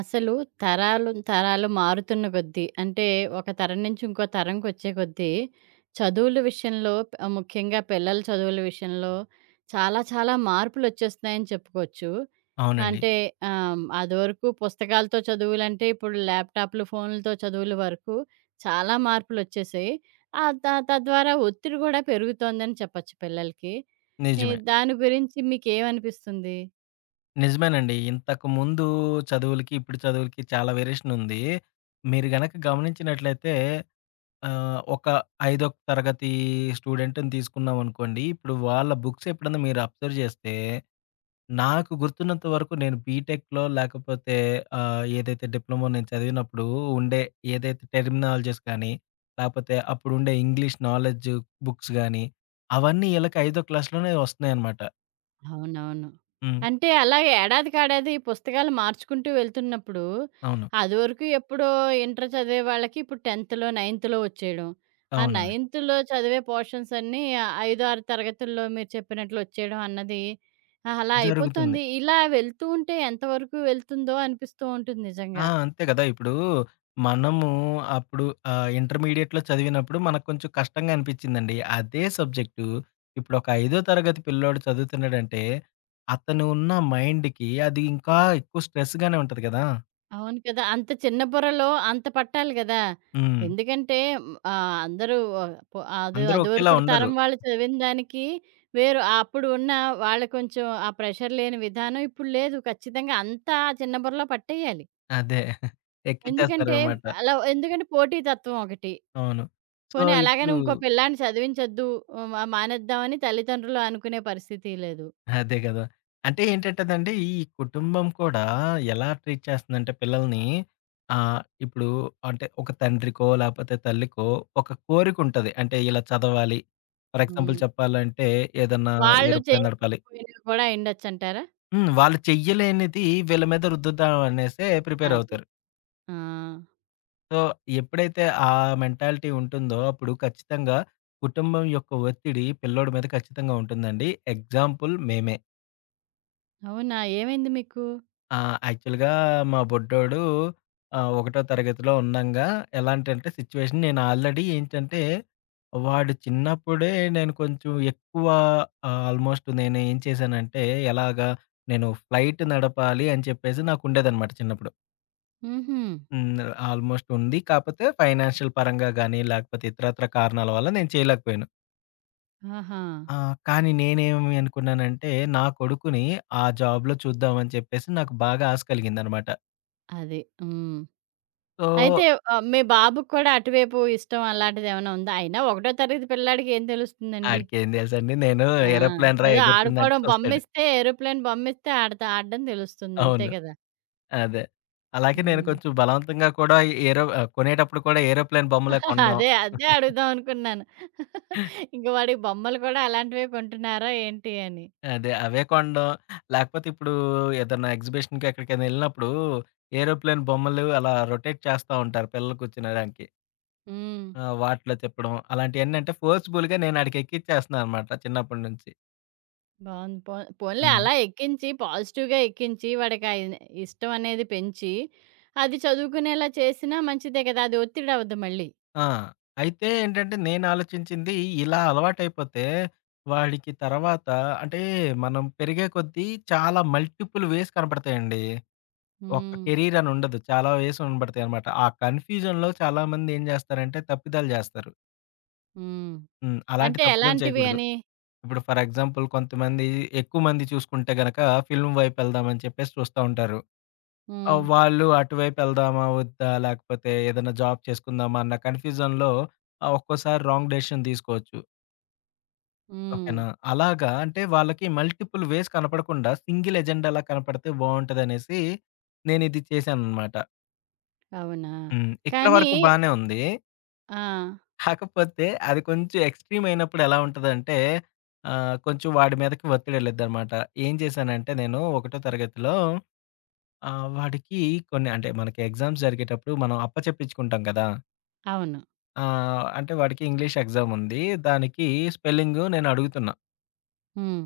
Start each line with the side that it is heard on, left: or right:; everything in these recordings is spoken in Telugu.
right: అసలు తరాలు తరాలు మారుతున్న కొద్దీ అంటే ఒక తరం నుంచి ఇంకో తరంకొచ్చే కొద్దీ చదువుల విషయంలో ముఖ్యంగా పిల్లల చదువుల విషయంలో చాలా చాలా మార్పులు వచ్చేస్తున్నాయని చెప్పుకోవచ్చు.
left: అవునండి.
right: అంటే అదివరకు పుస్తకాలతో చదువులంటే ఇప్పుడు ల్యాప్టాప్లు ఫోన్లతో చదువుల వరకు చాలా మార్పులు వచ్చేసాయి. ఆ తద్వారా ఒత్తిడి కూడా పెరుగుతోందని చెప్పచ్చు పిల్లలకి. ఈ
left: నిజమే.
right: దాని గురించి మీకేమనిపిస్తుంది?
left: నిజమేనండి. ఇంతకుముందు చదువులకి, ఇప్పుడు చదువులకి చాలా వేరియేషన్ ఉంది. మీరు గనక గమనించినట్లయితే ఒక ఐదో తరగతి స్టూడెంట్‌ని తీసుకున్నామనుకోండి. ఇప్పుడు వాళ్ళ బుక్స్ ఎప్పుడన్నా మీరు అబ్జర్వ్ చేస్తే, నాకు గుర్తున్నంత వరకు నేను బీటెక్‌లో లేకపోతే ఏదైతే డిప్లొమా నేను చదివినప్పుడు ఉండే ఏదైతే టెర్మినాలజీస్ కానీ, లేకపోతే అప్పుడుండే ఇంగ్లీష్ నాలెడ్జ్ బుక్స్ గానీ, అవన్నీ ఈళ్ళకి ఐదో క్లాస్‌లోనే వస్తున్నాయన్నమాట.
right: అవునవును.
left: హ్మ్.
right: అంటే అలాగే ఏడాదికేడాది పుస్తకాలు మార్చుకుంటూ వెళ్తున్నప్పుడు,
left: అవును.
right: అదివరకు ఎప్పుడో ఇంటర్ చదివే వాళ్ళకి ఇప్పుడు 10థ్‌లో, 9థ్‌లో వచ్చేయడం. ఆ
left: అవునండి.
right: 9థ్‌లో చదివే పోర్షన్స్ అన్నీ 5, 6 తరగతుల్లో మీరు చెప్పినట్లు వచ్చేయడం అన్నది అలా
left: జరుగుతుంది.
right: అయిపోతుంది. ఇలా వెళ్తూ ఉంటే ఎంతవరకు వెళ్తుందో అనిపిస్తూ ఉంటుంది
left: ఆ!
right: నిజంగా.
left: అంతే గదా! ఇప్పుడు మనము అప్పుడు ఇంటర్మీడియేట్‌లో చదివినప్పుడు మనకు కొంచెం కష్టంగా అనిపిచ్చిందండి. అదే సబ్జెక్టు ఇప్పుడు ఒక ఐదో తరగతి పిల్లోడు చదువుతున్నాడంటే, అతను ఉన్న మైండ్‌కి అది ఇంకా ఎక్కువ స్ట్రెస్‌గానే ఉంటది గదా!
right: అవును కదా! అంత చిన్న బుర్రలో అంత పట్టాలి గదా!
left: హ్మ్.
right: ఎందుకంటే అందరూ ఆ, పొ అది
left: అందరూ ఒకేలా
right: అదివరకుడు
left: ఉండరు.
right: తరం వాళ్ళు చదివిన దానికి వేరు. ఆ అప్పుడు ఉన్న వాళ్ళ కొంచెం ఆ ప్రెషర్ లేని విధానం ఇప్పుడు లేదు. ఖచ్చితంగా అంతా ఆ చిన్న బుర్రలో పట్టేయాలి.
left: అదే.
right: ఎందుకంటే
left: ఎక్కిచ్చేస్తారనమాట.
right: అలా ఎందుకంటే పోటీతత్వం ఒకటి.
left: అవును. సో,
right: పోనీ అలాగని
left: ఇప్పుడు
right: ఇంకో పిల్లాడిని చదివించొద్దు ఆహ్, మ మానేద్దామని తల్లిదండ్రులు అనుకునే పరిస్థితి లేదు.
left: అదే గదా! అంటే ఏంటంటేదండి, ఈ కుటుంబం కూడా ఎలా ట్రీట్ చేస్తుందంటే పిల్లల్ని ఇప్పుడు అంటే ఒక తండ్రికో, లేపోతే తల్లికో ఒక కోరికుంటది. అంటే ఇలా చదవాలి. ఫర్ ఎగ్జాంపుల్
right: హ్మ్.
left: చెప్పాలంటే ఏదన్నా
right: వాళ్ళు
left: ఏరోప్లేన్ నడపాలి.
right: చేయలేకపోయినా కూడా అయ్యుండొచ్చంటారా?
left: హ్మ్. వాళ్ళు చెయ్యలేనిది వీళ్ళ మీద రుద్దుదాం అనేసే ప్రిపేర్
right: అది.
left: అవుతారు.
right: ఆ!
left: సో, ఎప్పుడైతే ఆ మెంటాలిటీ ఉంటుందో అప్పుడు ఖచ్చితంగా కుటుంబం యొక్క ఒత్తిడి పిల్లోడి మీద ఖచ్చితంగా ఉంటుందండి. ఎగ్జాంపుల్ మేమే.
right: అవునా? ఏమైంది మీకు?
left: ఆ! యాక్చువల్‌గా మా బుడ్డోడు ఒకటో తరగతిలో ఉండంగా ఎలాంటంటే సిట్యుయేషన్ నేను ఆల్రెడీ ఏంటంటే, వాడు చిన్నప్పుడే నేను కొంచెం ఎక్కువ ఆల్‌మోస్ట్ నేను ఏం చేశానంటే, ఎలాగా నేను ఫ్లైట్ నడపాలి అని చెప్పేసి నాకుండేదనమాట చిన్నప్పుడు.
right: హుహు.
left: హ్మ్. ఆల్‌మోస్ట్ ఉంది. కాపోతే ఫైనాన్షియల్ పరంగా గానీ, లేకపోతే ఇతరత్ర కారణాల వల్ల నేను చేయలేకపోయాను.
right: ఆహా!
left: ఆ! కానీ నేనేమి అనుకున్నానంటే, నా కొడుకుని ఆ జాబ్‌లో చూద్దామని చెప్పేసి నాకు బాగా ఆశ కలిగిందనమాట.
right: అది. హ్మ్.
left: సో
right: అయితే మీ బాబుకి కూడా అటువైపు ఇష్టం అలాంటిదేమైనా ఉందా? అయినా ఒకటో తరగతి పిల్లాడికి ఏం తెలుస్తుందండి?
left: ఆడికేం తెలుసండి. నేను
right: ఆ!
left: ఏరోప్లేన్ రా
right: ఏదో
left: ఎగురుతుందంటే
right: ఆడుకోవడం
left: చూస్తాడు.
right: బొమ్మిస్తే ఏరోప్లేన్ బొమ్మిస్తే ఆడతా ఆడడం తెలుస్తుంది. అంతే
left: అవును.
right: కదా!
left: అదే. అలాగే నేను
right: హ్మ్.
left: కొంచెం బలవంతంగా కూడా ఏరో కొనేటప్పుడు కూడా ఏరోప్లేన్ బొమ్మలే కొనడం.
right: అదే. అదే అడుగుదాం అనుకున్నాను. ఇంక వాడికి బొమ్మలు కూడా అలాంటివే కొంటున్నారా ఏంటి అని?
left: అదే. అవే కొనడం. లేకపోతే ఇప్పుడు ఏదన్నా ఎగ్జిబిషన్‌కి ఎక్కడికైనా ఎళ్ళినప్పుడు ఏరోప్లేన్ బొమ్మలు అలా రొటేట్ చేస్తా ఉంటారు పిల్లలు కూర్చునడానికి.
right: హ్మ్.
left: ఆ! వాటిలో తిప్పడం అలాంటియన్నీ అంటే ఫోర్స్‌బుల్‌గా నేను ఆడికెక్కిచ్చేస్తున్నాననమాట చిన్నప్పటి నుంచి.
right: బావుంది. పోన్లే
left: హ్మ్.
right: అలా ఎక్కించి పాజిటివ్‌గా ఎక్కించి వాడికి ఆ ఇన్ ఇష్టం అనేది పెంచి, అది చదువుకునేలా చేసినా మంచిదే కదా! అది ఒత్తిడి అవ్వదు మళ్ళీ.
left: ఆ! అయితే ఏంటంటే నేనాలోచించింది ఇలా అలవాటైపోతే వాడికి తర్వాత అంటే మనం పెరిగే కొద్దీ చాలా మల్టిపుల్ వేస్ కనపడతాయండి. ఒక
right: హ్మ్.
left: కెరీర్ అని ఉండదు. చాలా వేస్ కనపడతాయనమాట. ఆ కన్‌ఫ్యూజన్‌లో చాలామంది ఏం చేస్తారంటే తప్పిదాలు చేస్తారు.
right: హ్మ్.
left: హ్మ్. అలాంటి
right: అంటే
left: తప్పిదం
right: ఎలాంటివి
left: చేయకూడదు.
right: అని?
left: ఇప్పుడు ఫర్ ఎగ్జాంపుల్ కొంతమంది ఎక్కువ మంది చూసుకుంటే గనక ఫిల్మ్ వైపెళ్దామని చెప్పేసి చూస్తా ఉంటారు. ఆ!
right: హ్మ్.
left: వాళ్ళు అటువైపు వెళ్దామా? వద్దా? లేకపోతే ఏదైనా జాబ్ చేసుకుందామా? అన్న కన్‌ఫ్యూజన్‌లో ఒక్కోసారి రాంగ్ డెసిషన్ తీసుకోవచ్చు.
right: హ్మ్.
left: ఓకేనా? అలాగా అంటే వాళ్ళకి మల్టిపుల్ వేస్ కనపడకుండా సింగిల్ ఎజెండాలా కనపడితే బావుంటదనేసి నేనిది చేశాననమాట.
right: అవునా!
left: హ్మ్. ఇక్కడ
right: కానీ
left: వరకు బానే ఉంది.
right: ఆ!
left: కాకపోతే అది కొంచెం ఎక్స్‌ట్రీమ్ అయినప్పుడు ఎలా ఉంటదంటే కొంచెం వాడి మీదకి ఒత్తిడెళ్ళిద్దనమాట. ఏం చేశానంటే నేను ఒకటో తరగతిలో వాడికి కొన్ని అంటే మనకి ఎగ్జామ్స్ జరిగేటప్పుడు మనం అప్పచెప్పించుకుంటాం కదా!
right: అవును.
left: ఆ! అంటే వాడికి ఇంగ్లీష్ ఎగ్జామ్ ఉంది. దానికి స్పెల్లింగ్ నేను అడుగుతున్నా.
right: హ్మ్.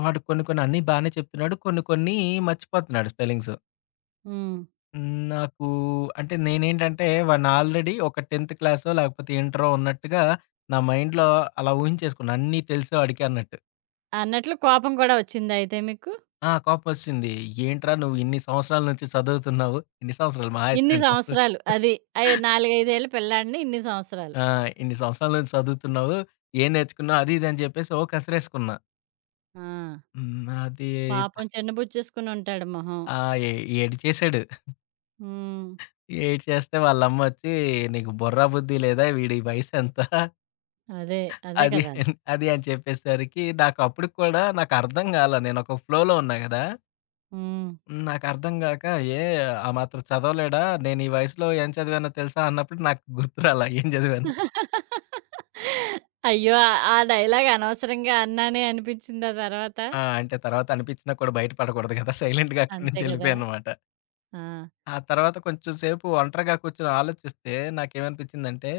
left: వాడు కొన్ని కొన్ని అన్నీ బానే చెప్తున్నాడు. కొన్ని కొన్ని మర్చిపోతున్నాడు స్పెల్లింగ్స్.
right: హ్మ్.
left: హ్మ్. నాకు అంటే నేనేంటంటే వాడిని ఆల్రెడీ ఒక 10థ్ క్లాసో లేకపోతే ఇంటరో ఉన్నట్టుగా నా మైండ్‌లో అలా ఊహించేసుకున్నా. అన్నీ తెలుసు వాడికి అన్నట్టు.
right: అన్నట్లు కోపం కూడా వచ్చిందా అయితే మీకు?
left: ఆ! కోపమొచ్చేసింది. ఏంట్రా నువ్వు ఇన్ని సంవత్సరాల నుంచి చదువుతున్నావు. ఇన్ని సంవత్సరాలు మహా అయితే
right: ఇన్ని
left: 2 సంవత్సరాలు
right: సంవత్సరాలు అది. అయి 4, 5 ఏళ్ల పిల్లాడిని ఇన్ని సంవత్సరాలు.
left: ఆ! ఇన్ని సంవత్సరాల నుంచి చదువుతున్నావు. ఏం నేర్చుకున్నావు అది ఇది అని చెప్పేసి ఓ కసిరేసుకున్నా.
right: ఆ!
left: హ్మ్. అది
right: పాపం చిన్నబుచ్చేసుకొని ఉంటాడు మొహం.
left: ఆ! ఏ ఏడిచేసాడు.
right: హ్మ్.
left: ఏడ్చేస్తే వాళ్ళమ్మొచ్చి "నీకు బుర్రా, బుద్ధి లేదా? వీడి వయసెంత?"
right: అదే. అదే
left: అది,
right: కదా!
left: అది అని చెప్పేసరికి నాకు అప్పటికి కూడా నాకర్థం కాలా. నేనొక ఫ్లోలో ఉన్నా గదా!
right: హ్మ్.
left: నాకర్థం గాక ఏ ఆ మాత్రం చదవలేడా? నేను ఈ వయసులో ఏం చదివానో తెలుసా? అన్నప్పుడు నాకు గుర్తురాలా ఏం చదివానో.
right: అయ్యో! ఆ ఆ డైలాగ్ అనవసరంగా అన్నానే అనిపించిందా తర్వాత?
left: ఆ! అంటే తర్వాత అనిపించినా కూడా బయట పడకూడదు కదా! సైలెంట్‌గా అక్కడి
right: అంతే
left: నుంచి
right: కదా!
left: వెళ్ళిపోయాననమాట.
right: ఆ!
left: ఆ తర్వాత కొంచెం సేపు ఒంటరిగా కూర్చొని ఆలోచిస్తే నాకేమనిపించిందంటే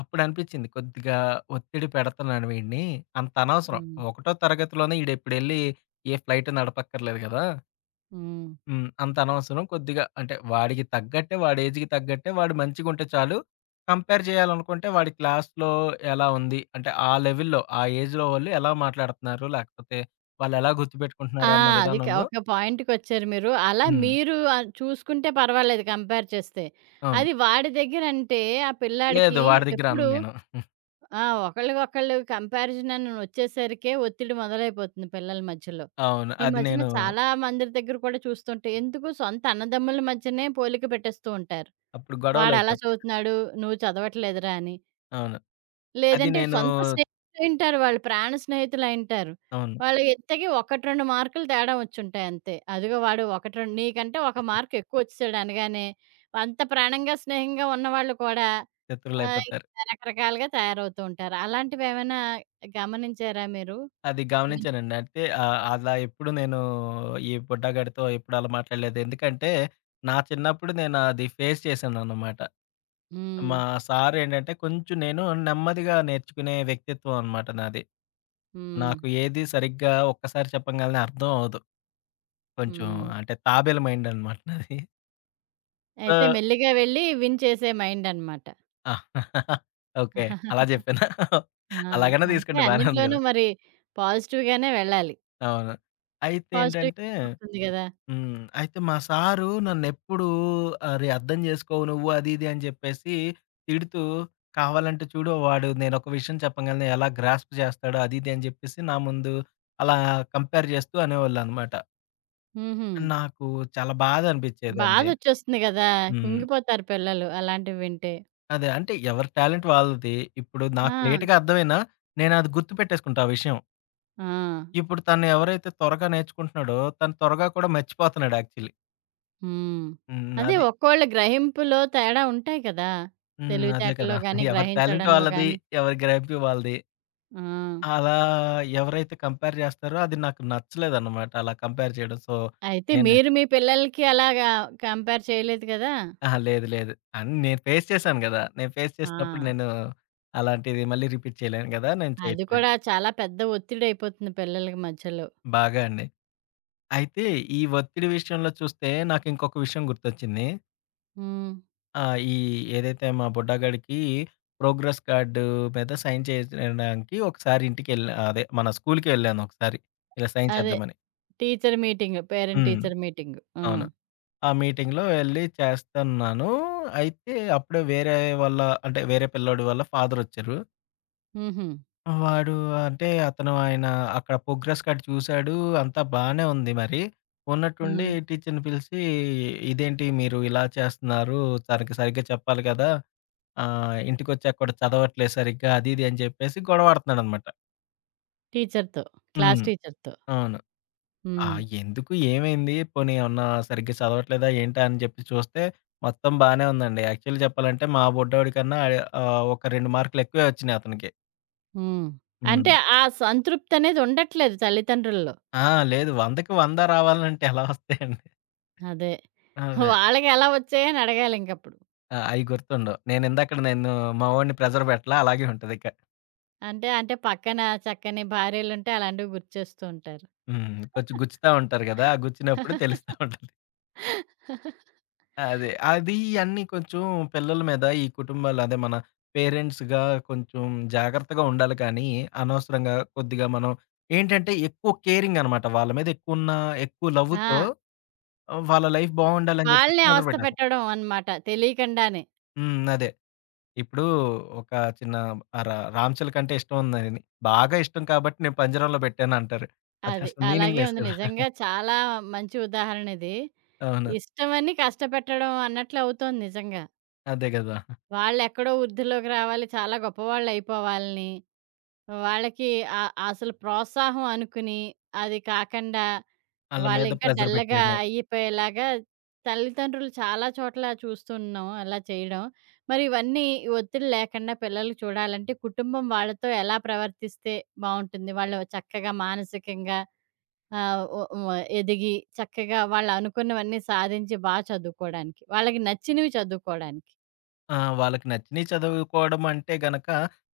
left: అప్పుడనిపిచ్చింది కొద్దిగా ఒత్తిడి పెడతన్నాను వీడిని. అంత అనవసరం.
right: హ్మ్.
left: ఒకటో తరగతిలోనే ఈడెప్పుడెళ్లి ఏ ఫ్లైట్ నడపక్కర్లేదు గదా!
right: హ్మ్.
left: హ్మ్. అంత అనవసరం. కొద్దిగా అంటే వాడికి తగ్గట్టే, వాడి ఏజ్‌కి తగ్గట్టే వాడు మంచిగుంటే చాలు. కంపేర్ చేయాలనుకుంటే వాడి క్లాస్‌లో ఎలా ఉంది? అంటే ఆ లెవెల్‌లో, ఆ ఏజ్‌లో వాళ్ళు ఎలా మాట్లాడుతున్నారు? లేకపోతే వాళ్ళెలా
right: ఆ!
left: గుర్తుపెట్టుకుంటున్నారు అన్న
right: అది
left: విధానంలో
right: ఒక పాయింట్‌కొచ్చారు మీరు. అలా
left: హ్మ్.
right: మీరు చూసుకుంటే పర్వాలేదు కంపేర్ చేస్తే.
left: అవును.
right: అది వాడి దగ్గరంటే ఆ
left: లేదు.
right: పిల్లాడికి
left: వాడి దగ్గర అనను
right: ఎప్పుడు
left: నేను.
right: ఆ! ఒకళ్ళకొకళ్ళు కంపారిజన్ అని వచ్చేసరికే ఒత్తిడి మొదలైపోతుంది పిల్లల మధ్యలో.
left: అవును.
right: ఈ
left: అది
right: మధ్యన
left: నేను
right: చాలా మందిరి దగ్గర కూడా చూస్తుంటే ఎందుకు సొంత అన్నదమ్ముల మధ్యనే పోలిక పెట్టేస్తూ ఉంటారు.
left: అప్పుడు
right: వాడలా
left: గొడవలయిపోతాయి.
right: చదువుతున్నాడు, నువ్వు చదవట్లేదురా అని.
left: అవును. అది
right: లేదంటే
left: నేను
right: సొంత స్నేహితులైంటారు వాళ్ళు, ప్రాణ స్నేహితులైంటారు.
left: అవును.
right: వాళ్ళు ఇంతకి 1, 2 మార్కులు తేడా వచ్చుంటాయి అంతే. అదిగో వాడు 1, 2 నీకంటే 1 మార్క్ ఎక్కువొచ్చేసాడు అనగానే, అంత ప్రాణంగా, స్నేహంగా ఉన్నవాళ్ళు కూడా
left: శత్రువులయిపోతారు.
right: ఇంకా రకరకాలుగా తయారవుతూ ఉంటారు. అలాంటివేమైనా గమనించారా మీరు?
left: అది
right: హ్మ్.
left: గమనించానండి. అంటే అలా ఎప్పుడు నేను ఈ బుడ్డగాడితో ఎప్పుడు అలా మాట్లాడలేదు. ఎందుకంటే, నా చిన్నప్పుడు నేను అది ఫేస్ చేశాననమాట.
right: హ్మ్.
left: మా సారేంటంటే, కొంచెం నేను నెమ్మదిగా నేర్చుకునే వ్యక్తిత్వం అనమాట నాది.
right: హ్మ్.
left: నాకు ఏది సరిగ్గా ఒక్కసారి చెప్పంగాల్నే అర్థం అవ్వదు. కొంచెం
right: హ్మ్.
left: అంటే తాబేలు మైండ్ అనమాట నాది. సో
right: అయితే మెల్లిగా వెళ్ళి విన్ చేసే మైండనమాట.
left: ఆ! ఓకే. అలా జెప్పానా?
right: ఆ!
left: అలాగనే
right: అంతే
left: తీసుకుంటే బానే ఉంది
right: అన్నిట్లోనూ
left: గదా!
right: మరి పాజిటివ్‌గానే వెళ్ళాలి.
left: అవును. అయితే
right: పాజిటివ్‌గా
left: ఏంటంటే
right: అవుతుంది గదా!
left: హ్మ్. అయితే మా సారు నన్నెప్పుడూ "అరే! అర్థం చేసుకోవు నువ్వు" అది ఇది అని చెప్పేసి తిడుతూ, "కావాలంటే చూడు వాడు నేనొక విషయం చెప్పంగాల్నే ఎలా గ్రాస్ప్ చేస్తాడో" అది ఇది అని చెప్పేసి నా ముందు అలా కంపేర్ చేస్తూ అనేవాళ్ళనమాట.
right: హుహు.
left: నాకు చాలా బాధ అనిపించేదండి.
right: బాధొచ్చేస్తుంది గదా!
left: హ్మ్.
right: కుంగిపోతారు పిల్లలు అలాంటివి వింటే.
left: అదే. అంటే ఎవరి టాలెంట్ వాళ్ళది. ఇప్పుడు నాకు
right: ఆ!
left: లేట్‌గా అర్థమైనా నేనది గుర్తుపెట్టేసుకుంటా ఆ విషయం.
right: ఆ!
left: ఇప్పుడు తను ఎవరైతే త్వరగా నేర్చుకుంటున్నాడో తను త్వరగా కూడా మర్చిపోతున్నాడు యాక్చువల్లీ.
right: హ్మ్.
left: హ్మ్.
right: అదే
left: అది.
right: ఒక్కోళ్ళ గ్రహింపులో తేడా ఉంటాయి కదా!
left: హ్మ్. అదే కదా!
right: తెలివితేటల్లో గాని,
left: ఎవరి టాలెంట్
right: గ్రహించడంలో
left: వాళ్ళది.
right: గాని.
left: ఎవరి గ్రాప్యం వాళ్ళది.
right: ఆ!
left: అలా ఎవరైతే కంపేర్ చేస్తారో అది నాకు నచ్చలేదన్నమాట. అలా కంపేర్ చేయడం. సో,
right: అయితే
left: నేనా
right: మీరు మీ పిల్లలకి అలాగా కంపేర్ చేయలేదు కదా!
left: అహా! లేదు. లేదు. అన్ నేను ఫేస్ చేశాను గదా! నేను ఫేస్
right: ఆ!
left: చేసినప్పుడు నేను అలాంటిది మళ్ళీ రిపీట్ చేయలేను గదా! నేను
right: అది
left: చేయట్లేదు.
right: కూడా చాలా పెద్ద ఒత్తిడయిపోతుంది పిల్లలకి మధ్యలో.
left: బాగా అండి. అయితే ఈ ఒత్తిడి విషయంలో చూస్తే నాకింకొక విషయం గుర్తొచ్చింది.
right: హ్మ్.
left: ఈ ఏదైతే మా బుడ్డగాడికి ప్రోగ్రెస్ కార్డ్ మీద సైన్ చేయడానికి ఒకసారి ఇంటికెళ్ళా అదే మన స్కూలుకి వెళ్ళాను ఒకసారి. ఇలా సైన్
right: అదే.
left: చేద్దామని.
right: Teacher meeting. పేరెంట్
left: హ్మ్.
right: Teacher meeting. ఆ!
left: అవును. ఆ మీటింగ్‌లో ఎళ్లి చేస్తన్నాను. అయితే అప్పుడే వేరే వాళ్ళ అంటే వేరే పిల్లోడి వాళ్ళ ఫాదరొచ్చారు.
right: హుహు.
left: వాడు అంటే అతను ఆయన అక్కడ ప్రోగ్రెస్ కార్డ్ చూసాడు. అంతా బానే ఉంది మరి. ఉన్నట్టుండి
right: హ్మ్.
left: టీచర్‌ని పిలిచి ఇదేంటి మీరు ఇలా చేస్తున్నారు? తనకి సరిగ్గా చెప్పాలి కదా! ఇంటికొచ్చాక కూడా చదవట్లేదు సరిగ్గా అది ఇది అని చెప్పేసి గొడవాడుతున్నాడనమాట.
right: టీచర్‌తో. క్లాస్
left: హ్మ్.
right: టీచర్‌తో.
left: అవును. ఆ!
right: హ్మ్.
left: ఎందుకు ఏమైంది? పోనీ ఏమన్నా సరిగ్గా చదవట్లేదా ఏంటా? అని చెప్పి చూస్తే మొత్తం బానే ఉందండి. యాక్చువల్లీ చెప్పాలంటే మా బుడ్డోడి కన్నా ఒక 2 మార్కులు ఎక్కువే వచ్చినాయి అతనికి.
right: హ్మ్.
left: హ్మ్.
right: అంటే ఆ సంతృప్తనేది ఉండట్లేదు తల్లితండ్రుల్లో.
left: ఆ! లేదు 100కి 100 రావాలంటే ఎలా వస్తాయండి?
right: అదే.
left: అదే.
right: వాళ్ళకెలా వచ్చాయని అడగాలింకప్పుడు.
left: ఆ! అయి గుర్తుండవు. నేను ఇందాకడ నేను మా వోడిని ప్రెజర్ పెట్టలా అలాగే ఉంటదిక.
right: అంటే, అంటే పక్కన చక్కని భార్యలుంటే అలాంటివి గుర్తు చేస్తూ ఉంటారు.
left: హ్మ్. కొంచెం గుచ్చుతా ఉంటారు గదా! ఆ గుచ్చినప్పుడు తెలుస్తా ఉంటది. అదే. అది అన్నీ కొంచెం పిల్లల మీద ఈ కుటుంబాలు అదే మన పేరెంట్స్‌గా కొంచెం జాగ్రత్తగా ఉండాలి కానీ, అనవసరంగా కొద్దిగా మనం ఏంటంటే ఎక్కువ కేరింగ్ అనమాట. వాళ్ళ మీద ఎక్కువున్న ఎక్కువ లవ్‌తో
right: ఆ!
left: వాళ్ళ లైఫ్ బావుండాలని చెప్పేసి
right: వాళ్ళని
left: ప్రెషర్
right: అవస్థ
left: పెట్టేస్తాం.
right: పెట్టడం అనమాట తెలియకుండానే.
left: హ్మ్. అదే. ఇప్పుడు ఒక చిన్న ఆహ్, రా 'రామ్ చిలక' అంటే ఇష్టం ఉందని బాగా ఇష్టం కాబట్టి నేను పంజరంలో పెట్టాను అంటారు. అది
right: అది.
left: అసలు
right: అలాగే
left: మీనింగ్‌లెస్
right: ఉంది.
left: కదా!
right: నిజంగా చాలా మంచి ఉదాహరణ ఇది.
left: అవును.
right: ఇష్టమని కష్టపెట్టడం అన్నట్లు అవుతోంది నిజంగా.
left: అదే కదా!
right: వాళ్ళెక్కడో వృద్ధిలోకి రావాలి, చాలా గొప్పవాళ్ళయిపోవాలని, వాళ్ళకి ఆ అసలు ప్రోత్సాహం అనుకుని, అది కాకండా
left: ఆళ్ళ మీద
right: వాళ్ళింకా
left: ప్రెషర్
right: డల్‌గా
left: పెట్టేయడం.
right: అయిపోయేలాగా తల్లిదండ్రులు చాలా చోట్ల చూస్తున్నాం అలా చేయడం. మరి ఇవన్నీ ఈ ఒత్తిడి లేకుండా పిల్లలు చూడాలంటే కుటుంబం వాళ్ళతో ఎలా ప్రవర్తిస్తే బావుంటుంది? వాళ్ళు చక్కగా మానసికంగా ఆ! ఒ వ ఎదిగి చక్కగా వాళ్ళనుకున్నవన్నీ సాధించి చదువుకోడానికి. వాళ్ళకి నచ్చినవి చదువుకోడానికి.
left: ఆ! వాళ్ళకి నచ్చినయి చదువుకోవడం అంటే గనక,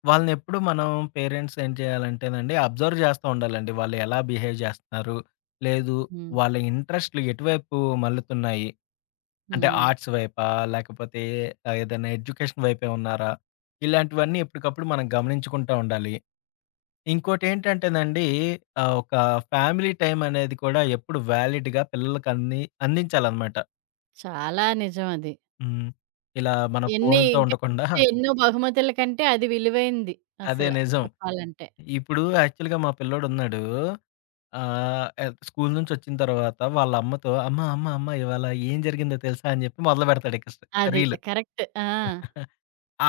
left: వాళ్ళనెప్పుడు మనం పేరెంట్స్ ఏం చేయాలంటేనండి, అబ్జర్వ్ చేస్తా ఉండాలండి. వాళ్ళు ఎలా బిహేవ్ చేస్తున్నారు? లేదు
right: హ్మ్.
left: వాళ్ళ ఇంట్రెస్ట్‌లు ఎటువైపు మళ్లుతున్నాయి? అంటే
right: హ్మ్.
left: ఆర్ట్స్ వైపా? లేకపోతే ఏదైనా ఎడ్యుకేషన్ వైపే ఉన్నారా? ఇలాంటివన్నీ ఎప్పటికప్పుడు మనం గమనించుకుంటా ఉండాలి. ఇంకోటేంటంటేనండి ఒక ఫ్యామిలీ టైమ్ అనేది కూడా ఎప్పుడు వాలిడ్‌గా పిల్లలకి అంది అందించాలన్నమాట.
right: చాలా నిజం అది.
left: హ్మ్. ఇలా మన
right: ఎన్ని
left: ఫోనులతో
right: ఇంకా
left: ఉండకుండా
right: వచ్చే ఎన్నో బహుమతుల కంటే అది విలువైంది
left: అదే
right: అసల
left: నిజం.
right: చెప్పాలంటే.
left: ఇప్పుడు యాక్చువల్‌గా మా పిల్లోడున్నాడు. ఎ స్కూలు నుంచొచ్చిన తర్వాత వాళ్ళ అమ్మతో "అమ్మ, అమ్మ, అమ్మ ఇవాళ ఏం జరిగిందో తెలుసా?" అని జెప్పి మొదలుపెడతాడు ఇక స్
right: అది
left: రీలు.
right: కరెక్ట్. ఆ!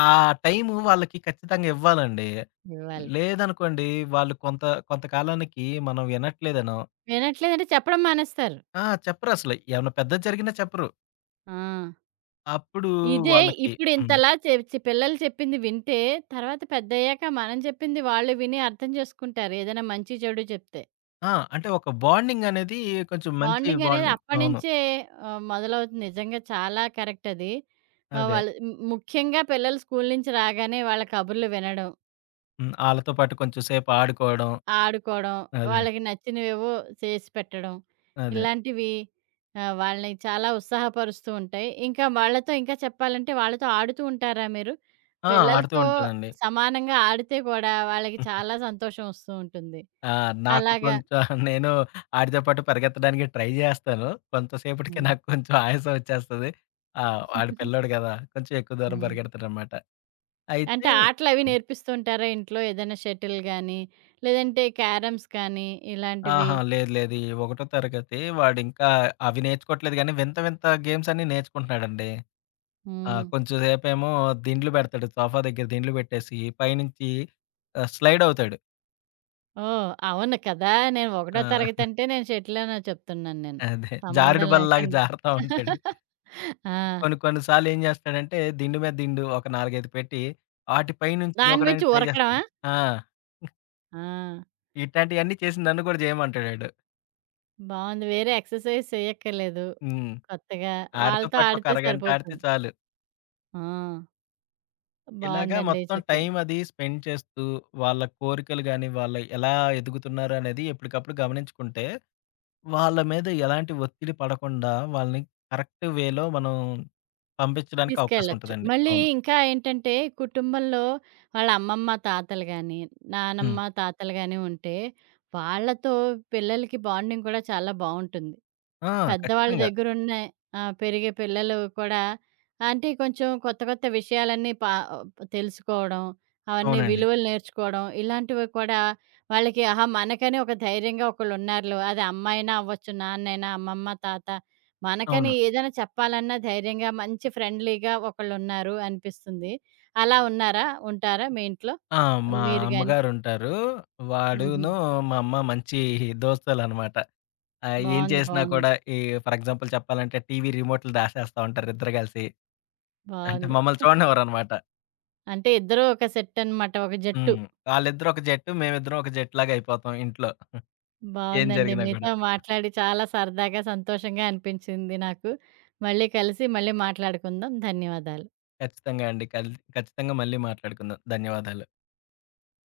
left: ఆ టైము వాళ్ళకి ఖచ్చితంగా ఇవ్వాలండి.
right: ఇవ్వాలి.
left: లేదనుకోండి వాళ్ళు కొంత కొంతకాలానికి మనం వినట్లేదనో
right: వినట్లేదంటే చెప్పడం మానేస్తారు.
left: ఆ! చెప్పరసలు. ఏమన్నా పెద్దది జరిగినా చెప్పరు.
right: ఆ!
left: అప్పుడు
right: ఇదే
left: వాళ్ళకి
right: ఇప్పుడు
left: హ్మ్.
right: ఇంతలా చె చె పిల్లలు చెప్పింది వింటే తర్వాత పెద్దయ్యాక మనం చెప్పింది వాళ్ళు విని అర్థం చేసుకుంటారు. ఏదైనా మంచి చెడు చెప్తే.
left: ఆ! అంటే ఒక బాండింగ్ అనేది కొంచెం మంచి
right: బాండింగ్ అనేది
left: బాండింగ్. అవును.
right: అప్పటినుంచే మొదలవుతుంది. నిజంగా చాలా కరెక్ట్ అది.
left: అదే.
right: వాళ్ళు ముఖ్యంగా పిల్లలు స్కూలు నుంచి రాగానే వాళ్ళ కబుర్లు వినడం,
left: హ్మ్. ఆళ్ళతో పాటు కొంచెం సేపు ఆడుకోవడం.
right: ఆడుకోవడం,
left: అదే.
right: వాళ్ళకి నచ్చినవేవో చేసి పెట్టడం,
left: అదే.
right: ఇలాంటివి వాళ్ళని చాలా ఉత్సాహపరుస్తూ ఉంటాయి. ఇంకా వాళ్ళతో ఇంకా చెప్పాలంటే వాళ్ళతో ఆడుతూ ఉంటారా మీరు?
left: ఆ! ఆడుతూ
right: పిల్లలతో
left: ఉంటానండి.
right: సమానంగా ఆడితే కూడా వాళ్ళకి చాలా సంతోషం వస్తూ ఉంటుంది.
left: ఆ! నాకు
right: అలాగా
left: కొంచెం నేను ఆడితో పాటు పరిగెత్తడానికి ట్రై జేస్తాను. కొంతసేపటికి
right: హ్మ్.
left: నాకు కొంచెం ఆయాసం వచ్చేస్తది. ఆ!
right: హ్మ్.
left: ఆడు పిల్లోడు గదా! కొంచెం ఎక్కువ దూరం పరిగెడతాడనమాట. అయితే
right: అంటే ఆటలవి
left: హ్మ్.
right: నేర్పిస్తుంటారా ఇంట్లో? ఏదైనా షటిల్ గానీ, లేదంటే క్యారమ్స్ కానీ ఇలాంటివి?
left: ఆహా! లేదు లేదు. ఈ ఒకటో తరగతి వాడింకా అవి నేర్చుకోవట్లేదు గానీ, వింత వింత గేమ్స్ అన్నీ నేర్చుకుంటున్నాడండి. ఆ!
right: హ్మ్.
left: కొంచెం సేపేమో దిండ్లు పెడతాడు. సోఫా దగ్గర దిండ్లు పెట్టేసి పైనుంచి స్లైడ్ అవుతాడు.
right: ఓహ్! అవును కదా! నేను ఒకటో తరగతి
left: ఆ!
right: అంటే నేను షటిల్ అనే చెప్తున్నాను నేను.
left: అదే. జారుడు
right: సంబంధం
left: బల్లలాగా
right: లేకుండా.
left: జారుతా ఉంటాడు.
right: ఆ!
left: కొన్ని కొన్ని సార్లు ఏం చేస్తాడంటే దిండు మీద దిండు ఒక 4, 5 పెట్టి ఆటిపై నుంచి
right: దాని మించి
left: దూకడానికి ట్రై
right: ఉరకడమా?
left: చేస్తాడు. ఆ!
right: ఆ!
left: ఇట్లాంటియన్నీ చేసి నన్ను కూడా చేయమంటాడాడు.
right: బావుంది. వేరే ఎక్సర్‌సైజ్ చేయక్కర్లేదు.
left: హ్మ్.
right: కొత్తగా
left: ఆడితో
right: వాళ్ళతో
left: పాటు ఒక
right: ఆడితే
left: అరగంట ఆడితే
right: సరిపోతుంది.
left: చాలు.
right: ఆ!
left: ఇలాగా
right: బావుందండి
left: మొత్తం
right: చక్కగా.
left: టైం అది స్పెండ్ చేస్తూ వాళ్ళ కోరికలు గాని, వాళ్ళు ఎలా ఎదుగుతున్నారు అనేది ఎప్పటికప్పుడు గమనించుకుంటే, వాళ్ళ మీద ఎలాంటి ఒత్తిడి పడకుండా వాళ్ళని కరెక్ట్ వేలో మనం పంపించడానికి అవకాశం
right: తీసుకెళ్ళొచ్చు.
left: ఉంటదండి.
right: మళ్ళీ
left: అవును.
right: ఇంకా ఏంటంటే, కుటుంబంలో వాళ్ళ అమ్మమ్మ, తాతలు గాని,
left: హ్మ్.
right: నానమ్మ, తాతలు గాని ఉంటే, వాళ్ళతో పిల్లలకి బాండింగ్ కూడా చాలా బావుంటుంది.
left: ఆ!
right: పెద్దవాళ్ళ
left: ఖచ్చితంగా.
right: దగ్గరున్నాయి. ఆ! పెరిగే పిల్లలు కూడా అంటే కొంచెం కొత్త కొత్త విషయాలన్నీ తెలుసుకోవడం, అవన్నీ
left: అవునండి.
right: విలువలు నేర్చుకోవడం ఇలాంటివి కూడా వాళ్ళకి ఆహా! మనకని ఒక ధైర్యంగా ఒకళ్ళున్నారులే. అది అమ్మాయినా అవ్వచ్చు, నాన్నైనా, అమ్మమ్మ, తాత మనకని
left: అవును.
right: ఏదైనా చెప్పాలన్నా ధైర్యంగా మంచి ఫ్రెండ్లీగా ఒకళ్ళున్నారు అనిపిస్తుంది. అలా ఉన్నారా? ఉంటారా మీ ఇంట్లో?
left: ఆ! మా
right: మీరు గాని?
left: అమ్మగారుంటారు.
right: హుహు.
left: వాడును మా అమ్మ మంచి దోస్తులనమాట. ఏం
right: బావుంది.
left: చేసినా
right: బావుంది.
left: కూడా ఈ ఫర్ ఎగ్జాంపుల్ చెప్పాలంటే టీవీ రిమోట్‌లు దాసేస్తా ఉంటారు ఇద్దరు కలిసి. అంటే
right: బావుంది.
left: మమ్మల్ని చూడనివ్వరనమాట.
right: అంటే ఇద్దరూ ఒక సెట్ అనమాట. ఒక జట్టు.
left: హ్మ్. ఆళ్ళిద్దరు ఒక జట్టు, మేమిద్దరం ఒక జట్టులాగా అయిపోతాం ఇంట్లో. ఏం
right: బావుందండి.
left: జరిగినా గూడా.
right: మీతో మాట్లాడి చాలా సరదాగా, సంతోషంగా అనిపించింది నాకు. మళ్ళీ కలిసి మళ్ళీ మాట్లాడుకుందాం. ధన్యవాదాలు.
left: ఖచ్చితంగా అండి. కల్ ఖచ్చితంగా మళ్ళీ మాట్లాడుకుందాం. ధన్యవాదాలు.